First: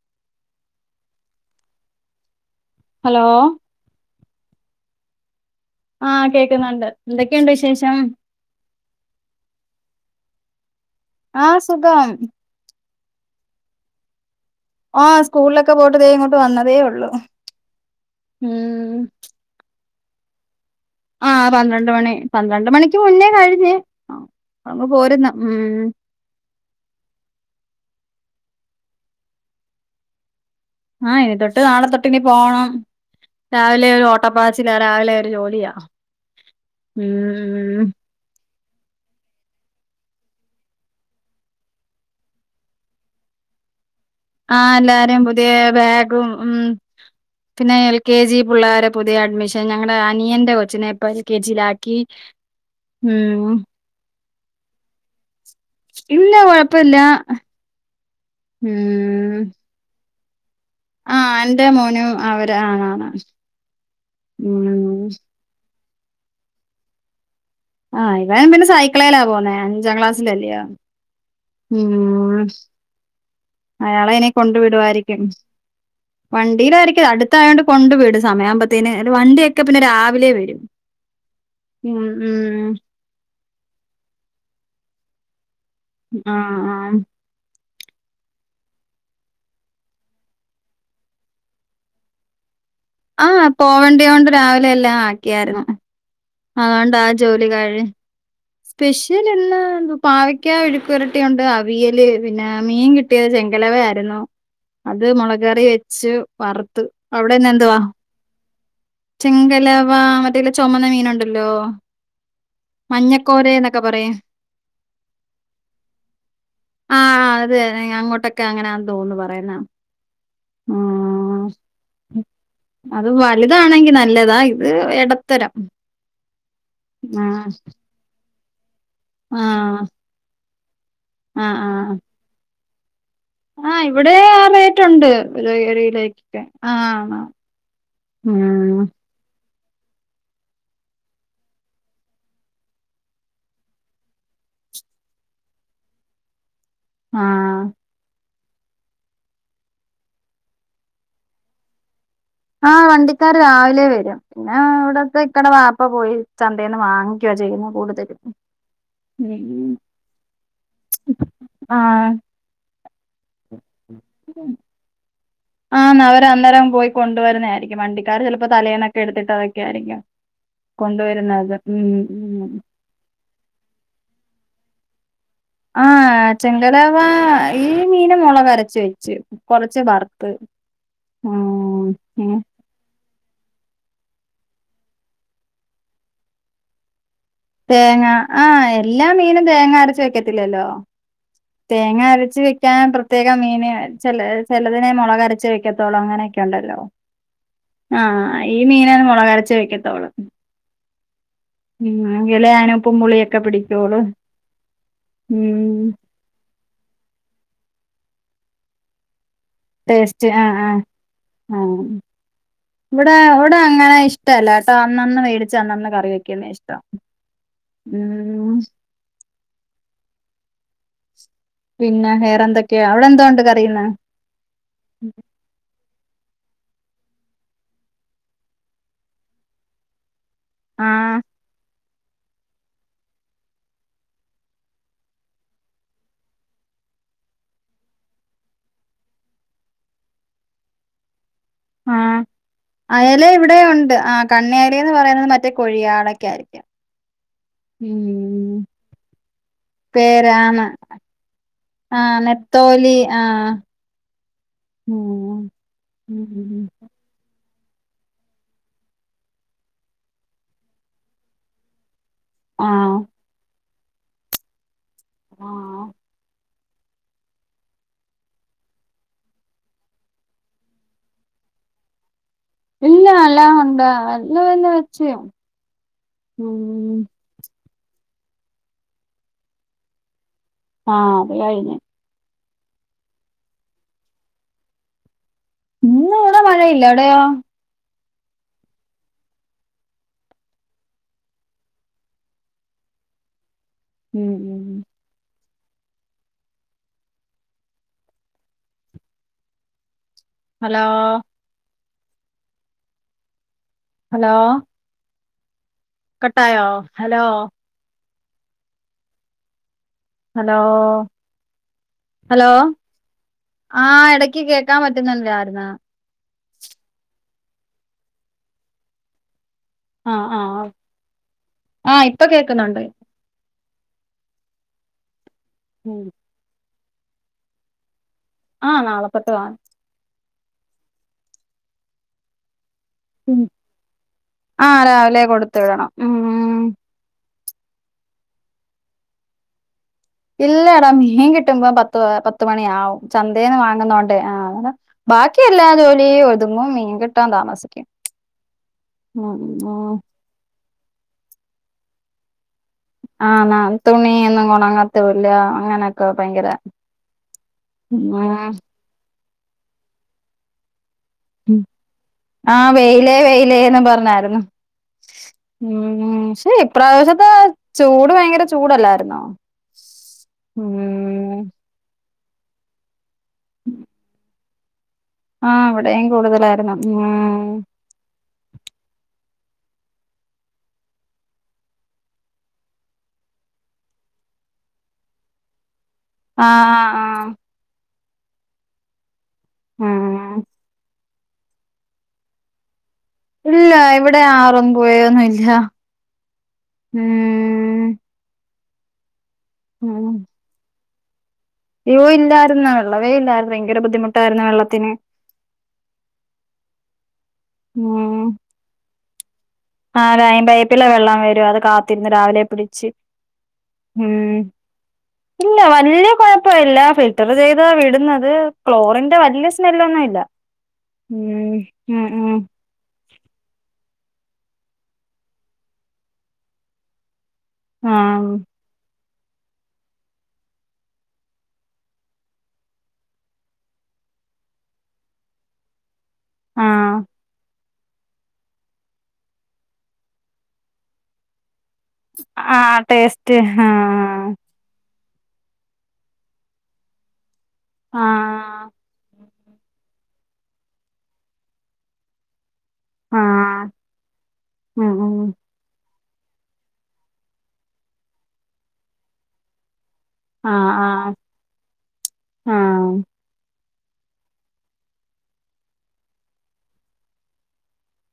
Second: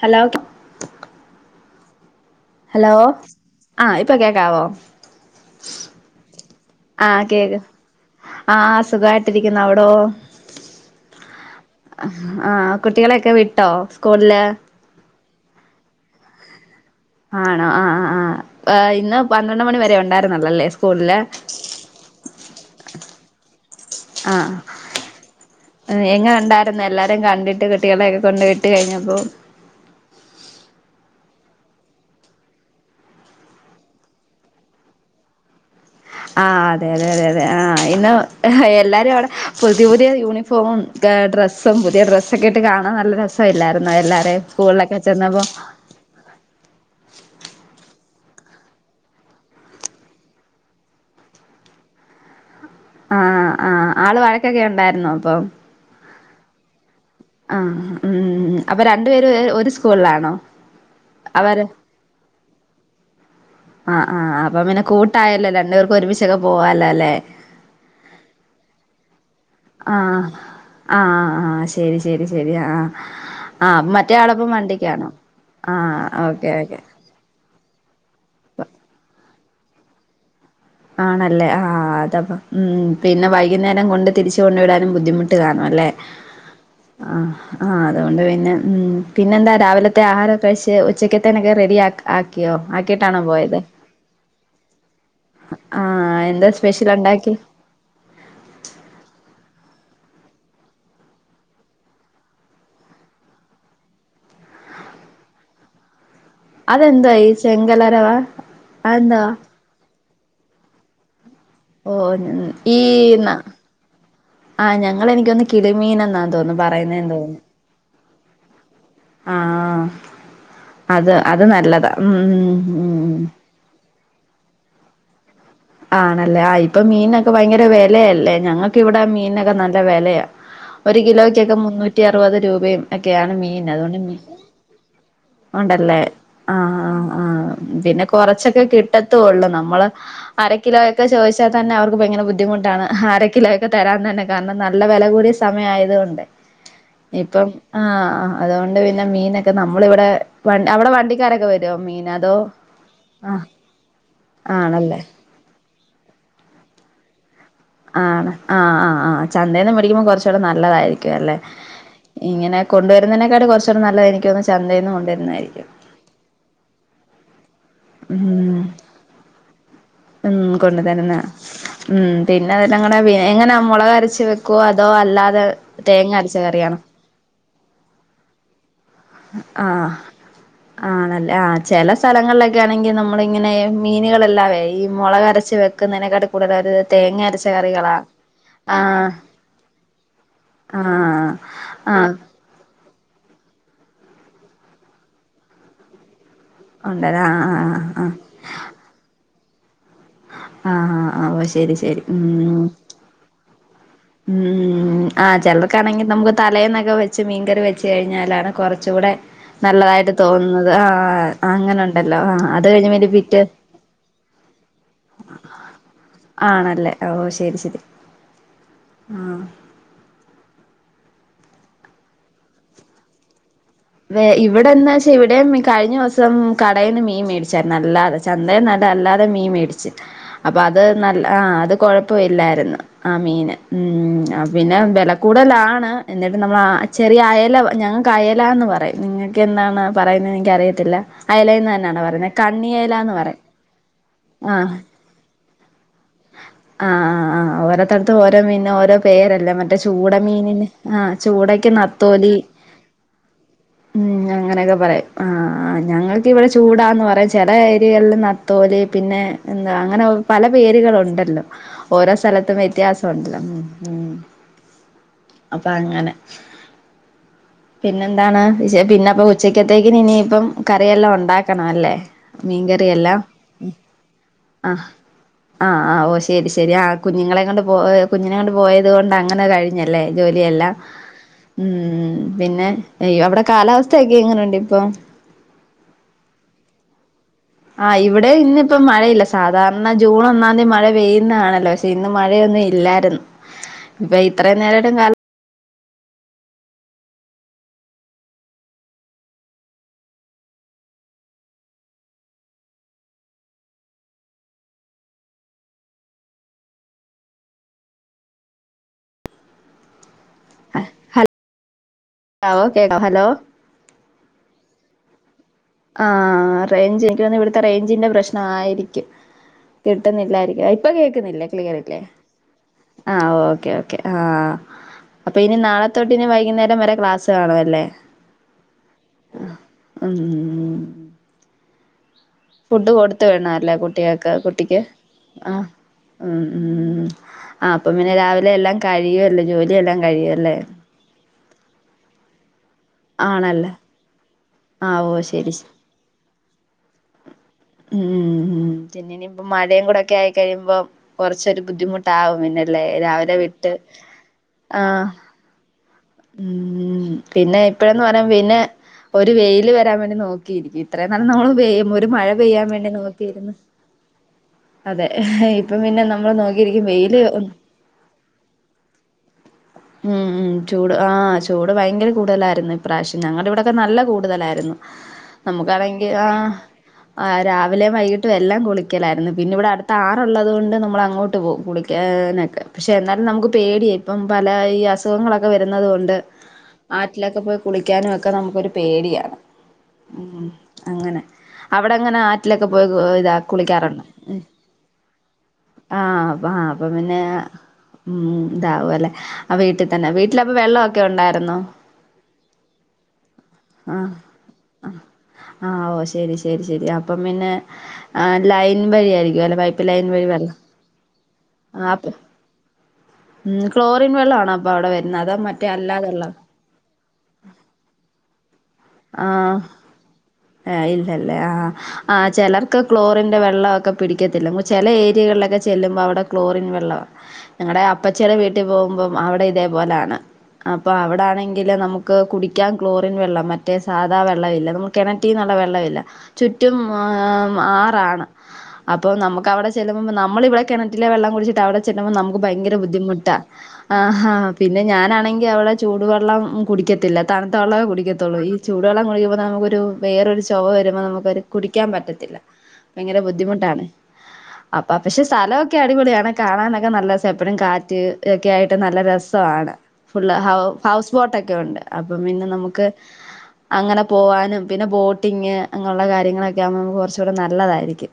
Hello. Hello ആഹ് ഇപ്പ കേക്കാവോ. ആഹ് കേക്ക്ന്നുണ്ട് ആഹ് എന്തൊക്കെണ്ട് കേക്ക് വിശേഷം. ആഹ് സുഖായിട്ടിരിക്ക്ന്ന് അവിടോ ആഹ് സുഖം അഹ് ആഹ്. കുട്ടികളെക്കെ വിട്ടോ സ്കൂൾല്. ഓ സ്കൂൾലൊക്കെ പോയിട്ട് ദേ ഇങ്ങോട്ട് വന്നതേ ഒള്ളു. ആണോ ആ ആ ആ അ ഇന്ന് പന്ത്രണ്ട് മണി വരെ ഉണ്ടായിരുന്നൊള്ളല്ലേ സ് ആഹ് പന്ത്രണ്ട് മണി പന്ത്രണ്ട് മണിക്ക് മുന്നേ കഴിഞ്ഞ് അങ്ങ് പോരുന്ന് ഉം തേങ്ങ വേണ്ട [unintelligible] ട്ടന്ന് എല്ലാരേം കണ്ടിട്ട് കുട്ടികളെയൊക്കെ കൊണ്ട് വിട്ട് കയിഞ്ഞപ്പൊ. ആഹ് ഇനി തൊട്ട് നാളെ തൊട്ടിനി പോവണം. രാവിലെ ഒരു ഓട്ടപ്പാച്ചിലാ രാവിലെ ഒരു ജോലിയാ. ആഹ് അതെ അതെ അതെ ഉം ആഹ് ഇന്ന്. എല്ലാരു അവടെ പുതിയ പുതിയ യൂണിഫോമും ഗ ഡ്രസ്സും പുതിയ ഡ്രസ്സൊക്കെ ഇട്ട് കാണാ നല്ല രസ സ ഇല്ലായിര്ന്നൊ എല്ലാ ആഹ് എല്ലാരിം പുതിയ ബാഗും ഉം. പിന്നെ എൽ കെ ജി പിള്ളാരെ പുതിയ അഡ്മിഷൻ ഞങ്ങടെ അനിയന്റെ കൊച്ചിനെ ഇപ്പ എൽ കെ ജിയിലാക്കി. ഉം ആഹ് ആഹ് ആള് വഴക്കൊക്കെ ഉണ്ടായിര്ന്നോ അപ്പൊം. ഇല്ല കൊഴപ്പല്ല. ആഹ് ഉം അപ്പ രണ്ടു പേര് ഉം ഒര് സ്കൂൾലാണോ. ആഹ് അവര് എന്റെ മോനും അവര് ആണാണ് ആഹ് ആഹ് അപ്പ പിന്നെ ഉം കൂട്ടായല്ലോ രണ്ടുപേർ ക്കൊരുമിച്ചൊക്കെ പോവാല്ലോ ല്ലേ. ആഹ് ഇവൻ പിന്നെ സൈക്കളേലാ പോവുന്നെ അഞ്ചാം ആഹ് ക്ലാസ്സിലല്ലിയോ ആഹ് ആഹ് ശരി ശരി ഉം. ശരി ആഹ് ആഹ് മറ്റേ അയാളയ്നെ ആളപ്പം വണ്ടിക്കാണോ കൊണ്ടുവിടുവായിരിക്യും ആഹ് ഓക്കെ ഓക്കെ വണ്ടിടായിരിക്കില അടു ത്തായോണ്ട് കൊണ്ടുവിടും സമയാവുമ്പത്തേന് ര് വണ്ടിയൊക്കെ പിന്നെ രാവിലെ വരും. ആണല്ലേ ആഹ് ആഹ് അതാപ്പം ഉം ഉം. പിന്നെ വൈകുന്നേരം കൊണ്ട് തിരിച്ച് കൊണ്ട് വിടാനും ബുദ്ധിമുട്ട് കാണും അല്ലേ. ആഹ് ആഹ്. അഹ് ആ അതുകൊണ്ട് പിന്നെ ഉം പിന്നെന്താ രാവിലത്തെ ആഹാരൊക്കെ കഴിച്ച് ഉച്ചക്കത്തേനൊക്കെ റെഡിയാക് ആക്കിയോ ആക്കിട്ടാണോ ആഹ് പോയത്. പോവണ്ടിയോണ്ട് രാവിലെ എല്ലാ ആക്കിയായിരുന്നു ആഹ് എന്താ സ്പെഷ്യൽ അതൊണ്ട് ആ ഉണ്ടാക്കി ജോലി കഴിഞ്ഞ. പെഷ്യലിന്ന് പാവക്ക്യ വെഴുക്ക് പുരട്ടിയുണ്ട് അവിയല് പിന്നെ മീൻ കി ട്ട്യ ചെങ്കലവയായ്ര്ന്നു അത് മൊളകറി വെച്ച് വറ്ത്ത അവിടെന്ന എന്തുവാ. രവാ. ചെങ്കലവ മറ്റേല്ല ചൊമന്ന മീനുണ്ടല്ലോ. ഓഹ് ഞ്ഞ ഈ. ന കോരേന്നൊക്കെ പറയും. ആഹ് ഞങ്ങളെൻകോന്നു കിളിമീനെന്നാ തോന്നുന്നു പറയുന്നെന്ന് തോന്നുന്നു. ഇത [unintelligible] അങ്ങോട്ടക് ക്കങ്ങനാ തോന്നുന്നു പറയുന്ന. ആഹ് അത് അത് നല്ലതാ ഉം ഉം ഉം. അത് വലുതാണെങ്കി നല്ലതാ ഇത് എടത്തരം. ആണല്ലേ ആ ഇപ്പ മീൻനൊക്കെ ഭയങ്കര വെലയല്ലേ ഞങ്ങക്ക് ഇവിടെ മീൻനൊക്കെ നല്ല ആഹ് വെലയ. ഒരു കിലോയ്ക്കൊക്കെ ആഹ് ആഹ് മുന്നൂറ്റി അറുപത് രൂപയും ഒക്കെയാണ് മീൻന് ആഹ് അതുകൊണ്ട് ഇവിടെ മീ ആ റേറ്റുണ്ട് ഒരു ഒരു ഉണ്ടല്ലേ കിലോയ്ക്കൊക്കെ ആഹ് ആഹ് ആഹ് പിന്നെ കൊറച്ചൊക്കെ ഉം കിട്ടത്തൊള്ളൂ നമ്മള് അരക്കിലോയൊക്കെ ചോദിച്ചാൽ തന്നെ അവർക്ക് ഭയങ്കര ബുദ്ധിമുട്ടാണ്. അര കിലോ ഒക്കെ തരാൻ തന്നെ കാരണം നല്ല വില കൂടി- സമയായതൊണ്ട് ഇപ്പം ആഹ് ആഹ് അതുകൊണ്ട് പിന്നെ മീനൊക്കെ നമ്മള് ഇവിടെ വ അവിടെ വണ്ടിക്കാരൊക്കെ വരോ? മീൻ അതോ ആഹ് വണ്ടിക്കാര് ആഹ് രാവിലെ വരും. പിന്നെ ആണല്ലേ ഇവിടത്തെ ഇക്കാട വാപ്പ പോയി ചന്തേന്ന് വാങ്ങിക്കുവ ചെയ്യുന്നെ. കൂടുതലും ആഹ് ആഹ് ആഹ് ആഹ് ഉം ചന്തേന്ന് മേടിക്കുമ്പോ കൊറച്ചൂടി നല്ലതായിരിക്കുല്ലെ ആഹ് ഇങ്ങനെ കൊണ്ടുവരുന്നതിനേക്കാട്ടി കൊറച്ചുകൂടെ നല്ലത് എനക്ക്തോന്ന് ചന്തേൽന്ന് കൊണ്ടുവരുന്നതായിരിക്കും. ആന്ന് അവര് അന്നേരം പോയി കൊണ്ടുവരുന്നതായിരിക്കും. വണ്ടിക്കാര് ചെലപ്പോ ഉം തലേന്നൊക്കെ എടുത്തിട്ടതൊക്കെ ആയിരിക്കും ഉം കൊണ്ടുവരുന്നത്. ഉം ഞങ്ങള വി എങ്ങനെ മുളകരച്ച് വെക്കോ അതോ അല്ലാതെ തേങ്ങ ആഹ് അരച്ച കറിയാണോ ചെങ്കലവാ ഈ മീന് മോളകരച്ച് വെക്കും. ആഹ് ആണല്ലേ ആഹ് ഉം ചെല ഉം സ്ഥലങ്ങളിലൊക്കെ ക്കാണെങ്കി നമ്മളിങ്ങനെ മീനുകളെല്ലാവെ ഈ മൊളകരച്ച് വെക്കുന്നതിനെക്കാട്ടി കൂടുതലായിട്ടവര് തേങ്ങ അരച്ച് തേങ്ങ ആഹ് എല്ലാ മീനും തേങ്ങ അരച്ച് വെക്കത്തില്ലല്ലോ. ആഹ് തേങ്ങ ആഹ് അരച്ച് വെക്കാൻ പ്ര പ്രത്യേകം മീന് ചെല ചെലതിനെ മൊളകരച്ച് വെക്കത്തൊള്ളു അങ്ങനെ ണ്ടല്ലോ ഉണ്ടല്ലേ ആഹ് ആഹ് ആഹ് ഈ മീന് മൊളകരച്ച് വെക്കത്തൊള്ളു. ആഹ് ആഹ് അ ശെരി ശെരി ഉം അതിന് ഉപ്പും പുളിയൊക്കെ പിടിക്കോളൂ. ഉം ആഹ് ഉം ചെലർക്കാണെങ്കി നമക്ക് തലേന്നൊക്കെ വെച്ച മീൻകറി വെച്ചയിഞ്ഞാലാണ് കെറച്ചൂടെ നല്ലതായിട്ട് ടേസ്റ്റ് ആഹ് തോന്നുന്നത്. ആഹ് ആഹ് അങ്ങനെ ഇണ്ടല്ലോ ആഹ് അത് കഴിഞ്ഞന്റെ പിറ്റേന്ന് ഷ്ടല്ലാട്ടോ അന്നെന്ന് മേടിച്ച് അന്നന്ന് കറി വെക്ക്ന്ന ഇഷ്ടം. ആണല്ലേ ഉം ആഹ് പിന്നെ വേറെന്തൊക്കെയാ? അവിടെ എന്തോണ്ട് കറികള്? വേ ഇവിടെന്താച്ച ഇവിടേം കഴിഞ്ഞസം കടേയ്ന്ന് മീൻമേടിച്ചയിര്ന്ന് അല്ലാത ചന്തേന്നല്ല അല്ലാതെ മീൻ മേടിച്ച്. അപ്പൊ അത് ആ നല്ല ആഹ് അത് കൊഴപ്പൊല്ലായിരുന്നു. ആ മീന്. ഉം പിന്നെ വെലകൂടലാണ്. എന്നിട്ട് നമ്മള് ആ ചെറിയ അയല ഞങ്ങക്ക് അയലാന്ന് പറയും. നിങ്ങക്ക് എനന്താണ് പറയുന്ന എനിക്കറിയത്തില്ല. അയലേന്ന് തന്നാണോ ആഹ് പറയുന്നത് കണ്ണിയലാന്ന് അയല പറയും ഇവിടെയുമുണ്ട്. ആഹ് ആ കണ്ണയലേന്ന് പറയുന്നത് മറ്റേ കൊഴിയാളക്കായിരിക്കും. ആഹ് ആഹ് ആ ഓരോത്തടത്തും ഓരോ മീനിനു ഓരോ പേരല്ലേ മറ്റേ പേരാണ് ചൂടമീനിന് ആഹ് ചൂടക്ക് നത്തോലി നത്തോലി ആഹ് ഉം അങ്ങനെയൊക്കെ പറയും. ആഹ് ഞങ്ങൾക്കിവിടെ ഉം ചൂടാന്നറയും ചെല ഏരിയേല് നത്തോലി പിന്നെ എന്താ അങ്ങനെ പല പേരുകളൊണ്ടല്ലോ. ഓരോ സ്ഥലത്തും ആ വ്യത്യാസണ്ടല്ലോ. ഉം ആ അപ്പങ്ങനെ. പിന്നെന്താണ്? പിന്നെ അപ്പൊ ഉച്ചക്കത്തേക്കിനിയിപ്പം കറിയെല്ലാം ഒണ്ടാക്കണല്ലേ? ഇല്ല. എല്ലാമൊണ്ട്. [unintelligible] വെച്ചു. ആഹ് ആഹ് ഓഹ് ശെരി ശെരി ആഹ് കുഞ്ഞുങ്ങളെകൊണ്ട് പോ പോ ഹ് കുഞ്ഞിനെകൊണ്ട് പോയതൊണ്ട് അങ്ങനെ കഴിഞ്ഞല്ലേ ജോലിയെല്ലാം. ആഹ് ഒക്കെകഴിഞ്ഞ്. ഉം പിന്നെ യ് അവിടെ കാലാവസ്ഥയക്കെ എങ്ങനെയുണ്ടിപ്പൊ? ഇന്നിവിടെ മഴയില്ല. അവിടെയോ? ആ ഇവിടെ ഇന്നിപ്പം മഴയില്ല സാധാരണ ജൂണൊന്നാന്തി മഴ പെയ്യുന്ന ആണല്ലോ ശെ ഇന്ന് മഴയൊന്നുല്ലായിര്ന്ന് [inaudible] പെ ഇത്രയും നേരയ്ട്ടും കാലാ ഹലോ ഹലോ കട്ടായോ ഹലോ ഹലോ ഹലോ കേക്കാം ഹലോ ആ എടക്ക് കേക്കാം പറ്റുന്നില്ലായിര്ന്ന ആ റേഞ്ച് എനിക്കോന്ന് ഇവിടുത്തെ റേഞ്ചിന്റെ പ്രശ്നായിരിക്കും ആഹ് കിട്ടുന്നില്ലായിരിക്കു ആഹ് ഇപ്പൊ കേക്കുന്നില്ലേ ആ ക്ലിയറില്ലേ ഇപ്പൊ കേക്കുന്നുണ്ട് ആ ഓക്കേക്കേ ആ അപ്പൊ ഇനി നാളെത്തൊട്ട് ഇനി വൈകുന്നേരം വരെ ക്ലാസ് കാണുഅല്ലേ ആ നാളെത്തൊട്ട് ആ ഉം ഫുഡ് കൊടുത്തവിണല്ലേ കുട്ട്യക്ക് ആ കുട്ടിക്ക് രാവിലെ ആ കൊടുത്തു വിടണം ഉം ഉം ആ അപ്പൊ പിന്നെ രാവിലെ എല്ലാം കഴിയുവല്ലോ ജോലി ലിയെല്ലാകഴിയും ഇല്ലട മീൻകിട്ടമ്പോ പത് ആ പത്ത് മണിയാവും ചന്തേന്ന് ആണല്ലേ വാങ്ങുന്നോണ്ട് ആ ആഹ് ഓഹ് ബാക്കി ശരി എല്ലാ ശരി ജോലിയുത് ന്ന് മീൻകിട്ടാതാമസ ഉം ഉം പിന്നെ ഇനി ഇപ്പ മഴയും ഉം കൂടെക്കെ ആയിക്കഴിയുമ്പോ കൊറച്ചൊരു ബുദ്ധിമുട്ട് ട്ടാവും പിന്നല്ലേ രാവിലെ വിട്ട് ആ രാ അങ്ങനെക്കെ പ ഉം പിന്നെ ഇപ്പഴന്ന് പറയാ പിന്നെ ഉം ഒരു വെയില് വരാ വേണ്ടി നോക്കിയിരിക്കു. ത്രയും നാള് നമ്മള് പെ ഒരു മഴ പെയ്യാ വേണ്ടി നോക്കിര്ന്ന് ഞ പറഞ്ഞായ്രുന്നു. അതെ ഇപ്പൊ പിന്നെ നമ്മള് നോക്കിരിക്കും വെയില് ഇപ്രാവശ്യത്തെ ചൂട് ഭയങ്കര ചൂടല്ലായിരുന്നോ ഉം ഉം ചൂട് ആ ഉം ചൂ ഇവടെ ഭയങ്കര കൂടലായിരുന്നു ഇപ്രാവശ്യം ഞങ്ങളുടെ ഇവിടെക്കെ നല്ല കൂടുതലായിരുന്നു. ആഹ് ഇവിടെയും നമുക്കാണെങ്കി കൂടുതലായിരുന്നു ആ ഉം രാവിലേം വൈകിട്ടും എല്ലാം കുളിക്കലായ്രുന്നു. പിന്നെ ഇവിടെ അടുത്ത് ആറുള്ളത് കൊണ്ട് നമ്മൾ അങ്ങോട്ട് പോവും കുളിക്കാനൊക്കെ പക്ഷേ എന്നാലും നമുക്ക് പേടിയായി പ്പം പല ഈ അസുഖങ്ങളൊക്കെ വരുന്നുന്നത് കൊണ്ട് ആഹ് ആഹ് ആറ്റിലൊക്കെ പോയി കുളിക്കാനും ഒക്കെ നമുക്കൊരു പേടിയാ. ഉം അങ്ങനെ അവ്ടങ്ങനെ ആറ്റിലൊക്കെ പോയ് കു ഇതാ ഇല്ല കുളിക്കാറുണ്ടോ? ഇവിടെ ആറും പുഴയൊന്നും ഇല്ല ആ ബാ അപ്പൊ പിന്നെ ഉം ഉം താവും അല്ലേ ആ വീട്ടിൽ തന്നെ വീട്ടില അപ്പൊ വെള്ളവോക്കെ ഒണ്ടായിര്ന്നോ? യ്യോ ഇല്ലാര്ന്ന് വെള്ളവെ ഇല്ലായിരുന്നു ഭയങ്കര ബുദ്ധിമുട്ടായിരുന്നു വെള്ളത്തിന്. ആ ഓ ശരി ശരി ശരി അപ്പം പിന്നെ ആഹ് ലൈൻ വഴിയായിരിക്കും അല്ലെ പൈപ്പ് ആ വഴി ലൈൻ വെള്ളം പൈപ്പിലെ വെള്ളം വരും അത് കാത്തിരുന്ന് രാവിലെ പിടിച്ച് ഉം ക്ലോറിൻ ഉം വെള്ളണോ അപ്പൊ അവ്ടെ വരുന്നെ അതോ മറ്റേ അല്ലാതെ വെള്ളോ പ്പ ഇല്ല ഫിൽറ്റർ ചെയ്ത വിടുന്നത് ക്ലോറിന്റെ വല്ല്യ ആഹ് സ്മെല്ലൊന്നും ഇല്ല. ഇല്ലല്ലേ ഉം ആ ഉം ആ ഉം ചെലർക്ക് ക്ലോറിന്റെ വെള്ളഒ പ്പൊ പിടിക്കത്തില്ല ചെല ഏരിയകളിലൊക്കെ ചെല്ലുമ്പോ അവിടെ ക്ലോറിൻ വെള്ളവ ഞങ്ങടെ ആഹ് അപ്പച്ചീടെ വീ പോമ്പം അവിടെ ഇതേപോലാണ്. അപ്പൊ അവട ആണെങ്കില് നമുക്ക് കുടിക്കാൻ ക്ലോറിൻ വെള്ളം മറ്റേ സാധാ വെള്ളംഇല്ല നമുക് കെണറ്റിന്നുള്ള വെള്ളമില്ല ചുറ്റും ആഹ് ആ ആറാണ്. അപ്പൊ നമുക്ക് അവിടെ ചെല്ലുമ്പ നമ്മളി ഇവിടെ കെണറ്റിലെ വെള്ളം കുടിച്ചിട്ട് അവിടെ ചെല്ലുമ്പോ നമുക്ക് ഭയങ്കര ആഹ് ബുദ്ധിമുട്ടാ ടേസ്റ്റ് ആ ആഹ് ഹാ പിന്നെ ഞാനാണെങ്കി അവളെ ചൂടുവെള്ളം കുടിക്കത്തില്ല തണുത്ത വെള്ളമെ കുടിക്കത്തുള്ളൂ ഈ ആഹ് ചൂടുവെള്ളം കുടിക്കുമ്പോ നമുക്കൊരു വേറൊരു ചോവ വരുമ്പോ നമുക്കൊരു കുടിക്കാ പറ്റത്തില്ല. ഭയങ്കര ആഹ് ബുദ്ധിമുട്ടാണ് ഉം അപ്പൊ പക്ഷെ ഉം സ്ഥലോ ക്കെ അടിപൊളിയാണ് കാണാനൊക്കെ നല്ല എപ്പഴും കാറ്റ് ഒക്കെ ആയിട്ട് നല്ല രസാണ്. ഫുള്ള് ഹ ആഹ് ഹൗസ് ആഹ് ബോട്ടൊക്കെ ഒണ്ട് അപ്പം പിന്നെ നമുക്ക് ആഹ് അങ്ങനെ പോവാനും പിന്നെ ബോട്ടിങ്ങ് അങ്ങെള്ള കാര്യങ്ങളൊക്കെ ആമ്പോ നമക്ക് കൊറച്ചൂടെ നല്ലതായിരിക്കും.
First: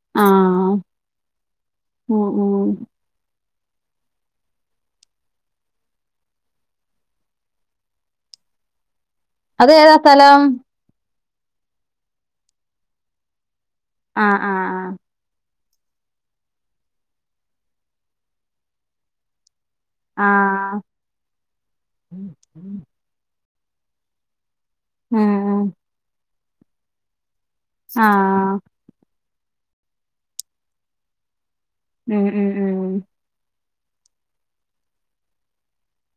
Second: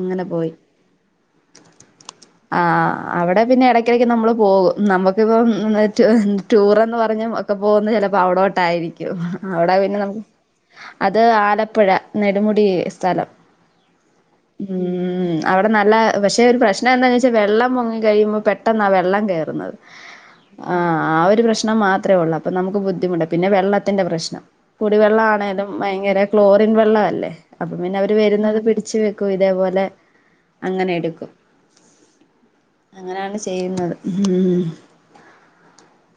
അങ്ങനെ പോയി ആഹ് ഉം ആഹ് ഉം ആഹ് അവിടെ പിന്നെ എടക്കിടക്ക് നമ്മള് പോകും നമക്കിപ്പം ടൂറെന്ന് പറഞ്ഞ ഒക്കെ പോന്നെ ചെലപ്പം അവിടോട്ടായിരിക്കും അവിട അത് ഏതാ പിന്നെ നമുക സ്ഥലം അത് ആലപ്പുഴ നെടുമുടി സ്ഥലം ആഹ് ആഹ് ആഹ് ഉം അവിടെ നല്ല പക്ഷെ ഒരു പ്രശ്നം എന്താന്ന് വെച്ചാൽ വെള്ളം പൊങ്ങി കഴിയുമ്പോ പെട്ടെന്നാ വെള്ളം കേറുന്നത് ആഹ് ആഹ് ഒരു പ്രശ്നം മാത്രെ ഉള്ളൂ അപ്പൊ നമുക്ക് ബുദ്ധിമുട്ട പിന്നെ വെള്ളത്തിന്റെ പ്രശ്നം. കുടിവെള്ളം ഉം ഉം ആണേലും ഭയങ്കര ക്ലോറിൻ വെള്ളം അല്ലേ അപ്പൊ പിന്നെ അവര് വരുന്നത് ആഹ് പി ച്ച് വെക്കും ഇതേപോലെ അങ്ങനെ എടുക്കും. ഉം ഉം ഉം അങ്ങനാണ് ചെയ്യുന്നത്.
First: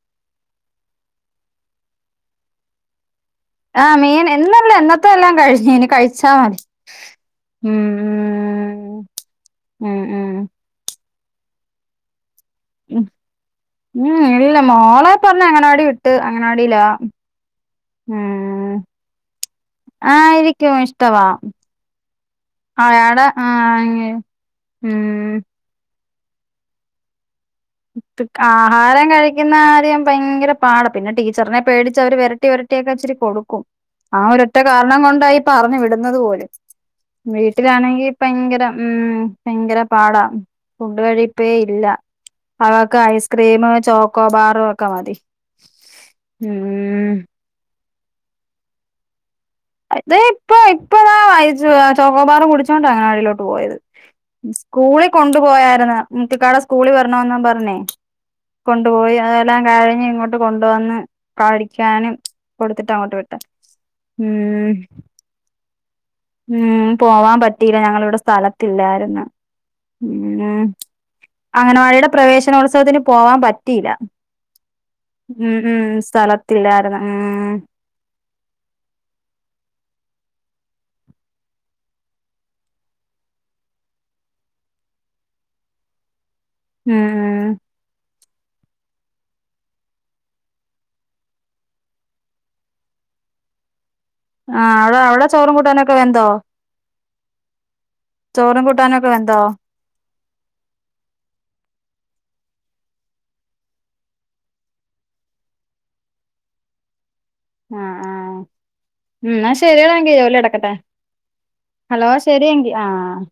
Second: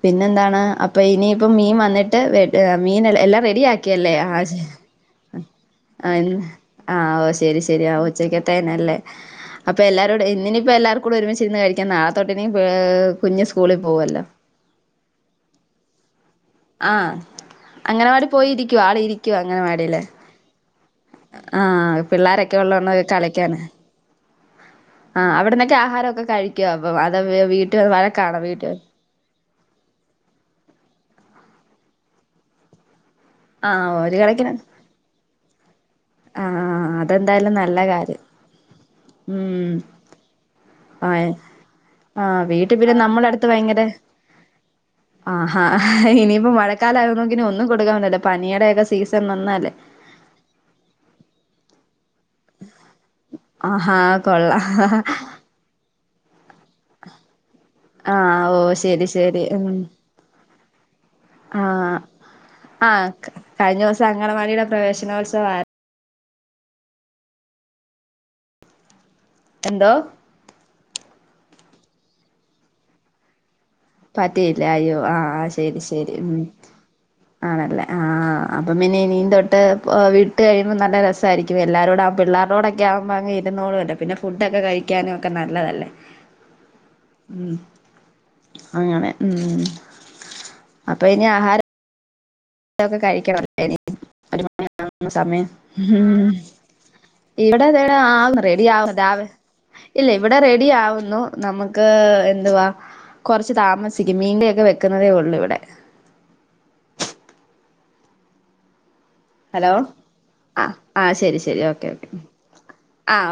പിന്നെന്താണ് അപ്പൊ ഇനിയിപ്പ മീൻ വന്നിട്ട് മീൻ എല്ലാം റെഡി ആഹ് ആക്കിയല്ലെ? മീൻ ആ ശ് ഇന്നല്ല ഇന്നത്തെ എല്ലാം കഴിഞ്ഞ് ഇനി അൻ കഴിച്ചാ മതി ആഹ് ഓഹ് ശരി ഉം ശരി ആ ഉച്ചക്കത്തേനല്ലേ. അപ്പൊ ഉം എല്ലാരോടും ഉം ഇന്നിനിപ്പൊ എല്ലാർക്കൂടെ ഒരുമിച്ചിരുന്ന് കഴിക്കാം നാളെ തൊട്ട് ഉം കുഞ്ഞ് സ്കൂളി ഉം പോവല്ലോ. ഇല്ല മോളെ പറഞ്ഞ് അങ്ങനവാടി വിട്ട് അങ്ങനവാടിലാ. ആഹ് അങ്ങനവാടി ആഹ് പോയിരിക്കുവോ ആള് ഇരിക്കുവോ അങ്ങനവാടിയില് ആയിരിക്കും ഇഷ്ടവാ ആഹ് പിള്ളോരൊക്കെ ഉള്ളോണ്ട് ആട കളിക്കാന് ആഹ് ഉം ആഹ് അവിടുന്നൊക്കെ ആഹാരോക്കെ കഴിക്കോ അവ്ടെ വീട് ആഹാരം കഴി കഴിക്കുന്ന കാര്യം ഭയങ്കര പാടാ പിന്നെ ടീച്ചറിന്റെ പേടിച്ച് അവര് വെരട്ടി വെരട്ടിയൊക്കെ ഇച്ചിരി കൊടു ക്കും ഒരു ആഹ് കണക്കിന് ഒരൊറ്റ കാരണം കൊണ്ടാ ഈ പറഞ്ഞു വിടുന്നത് പോലും ആഹ് അതെന്തായാലും നല്ല വീട്ടിലാണെങ്കി കാര്യം ഭയങ്കര മ് ഉം ഭയങ്കര പാടാ ഫുഡ് ആഹ് കഴിപ്പേ ഇല്ല ആഹ് വീട്ടിൽ പിന്നെ അവക്ക് നമ്മള അടുത്ത് ഐസ്ക്രീം ഭയങ്കര ചോക്കോബാറും ഒക്കെ മതി ആഹ് ഇനിയിപ്പോം ഉം മഴക്കാലന്ന് ഒ ഒന്നും കൊടുക്കാൻ പറ്റില്ല പനിയുടെ ഒക്കെ സീസൺ വന്നാല്ലേ തെ ഇപ്പ ഇപ്പളാ വായിച്ചുവാ ചോക്കോബാറ് കുടിച്ചോണ്ടാ അങ്ങാടിലോട്ട് പോയത് ആഹാ കൊള്ളാം സ്കൂളിൽ കൊണ്ടു പോയതായിരുന്നു [unintelligible] സ്കൂളി വരണോന്നും പറഞ്ഞേ ആഹ് ഓ കൊണ്ട് ശരി പോയി ശരി അതെല്ലാം ഉം കഴിഞ്ഞ് ഇങ്ങോട്ട് കൊണ്ടുവന്ന് കഴിക്കാനും കൊടുത്തിട്ട അങ്ങോട്ട് വിട്ടേ കഴിഞ്ഞോസം അങ്കണവാടിടെ പ്രവേശനോത്സവം ആര് മ് പോവാൻ പറ്റീല ഞങ്ങളിവിട സ്ഥലത്തില്ലായിരുന്ന് എന്തോ മ് അംഗനവാടിയുടെ പ്രവേശനോത്സവത്തിന് പോവാൻ പറ്റ റ്റിലാ പറ്റിയില്ല അയ്യോ ആഹ് ഉം ശരി ഉം ശരി ഉം സ്ഥലത്തില്ലായിരുന് മ് ആണല്ലേ ആഹ് അപ്പം പിന്നെ ഇനീ തൊട്ട് വീട്ട് കഴിയുമ്പോ നല്ല രസായിരിക്കും എല്ലാരോടും പിള്ളാരോ ക്കാവുമ്പോ അങ്ങ് ഇരുന്നോളു അല്ലോ പിന്നെ ഫുഡൊക്കെ കഴിക്കാനും ഒക്കെ നല്ലതല്ലേ ഉം ഉം മ് അങ്ങനെ മ് അപ്പൊ ഇനി ആഹാരം ക്കെ കഴിക്കണം ഇനി ആ ഒരുമണി അവിടെ ആവുന്ന അവിടെ സമയം ചോറും കൂട്ടാനൊക്കെ വെന്തോ ഉം ചോറും കൂട്ടാനൊക്കെ വെന്തോ [unintelligible] ഇല്ല ഇവിടെ റെഡി ആവുന്നു നമുക്ക് എന്തുവാ കൊറച്ച് താമസിക്കും മീന്റെ യൊക്കെ വെക്കുന്നതേ ഉള്ളു ഇവിടെ ആഹ് ആഹ് എന്നാ ഹലോ ശരിയടാങ്കി ജോലി നടക്കട്ടെ ആഹ് ആഹ് ശരി ശരി ഓക്കെ ഓക്കെ ഹലോ ശരി എങ്കി ആഹ്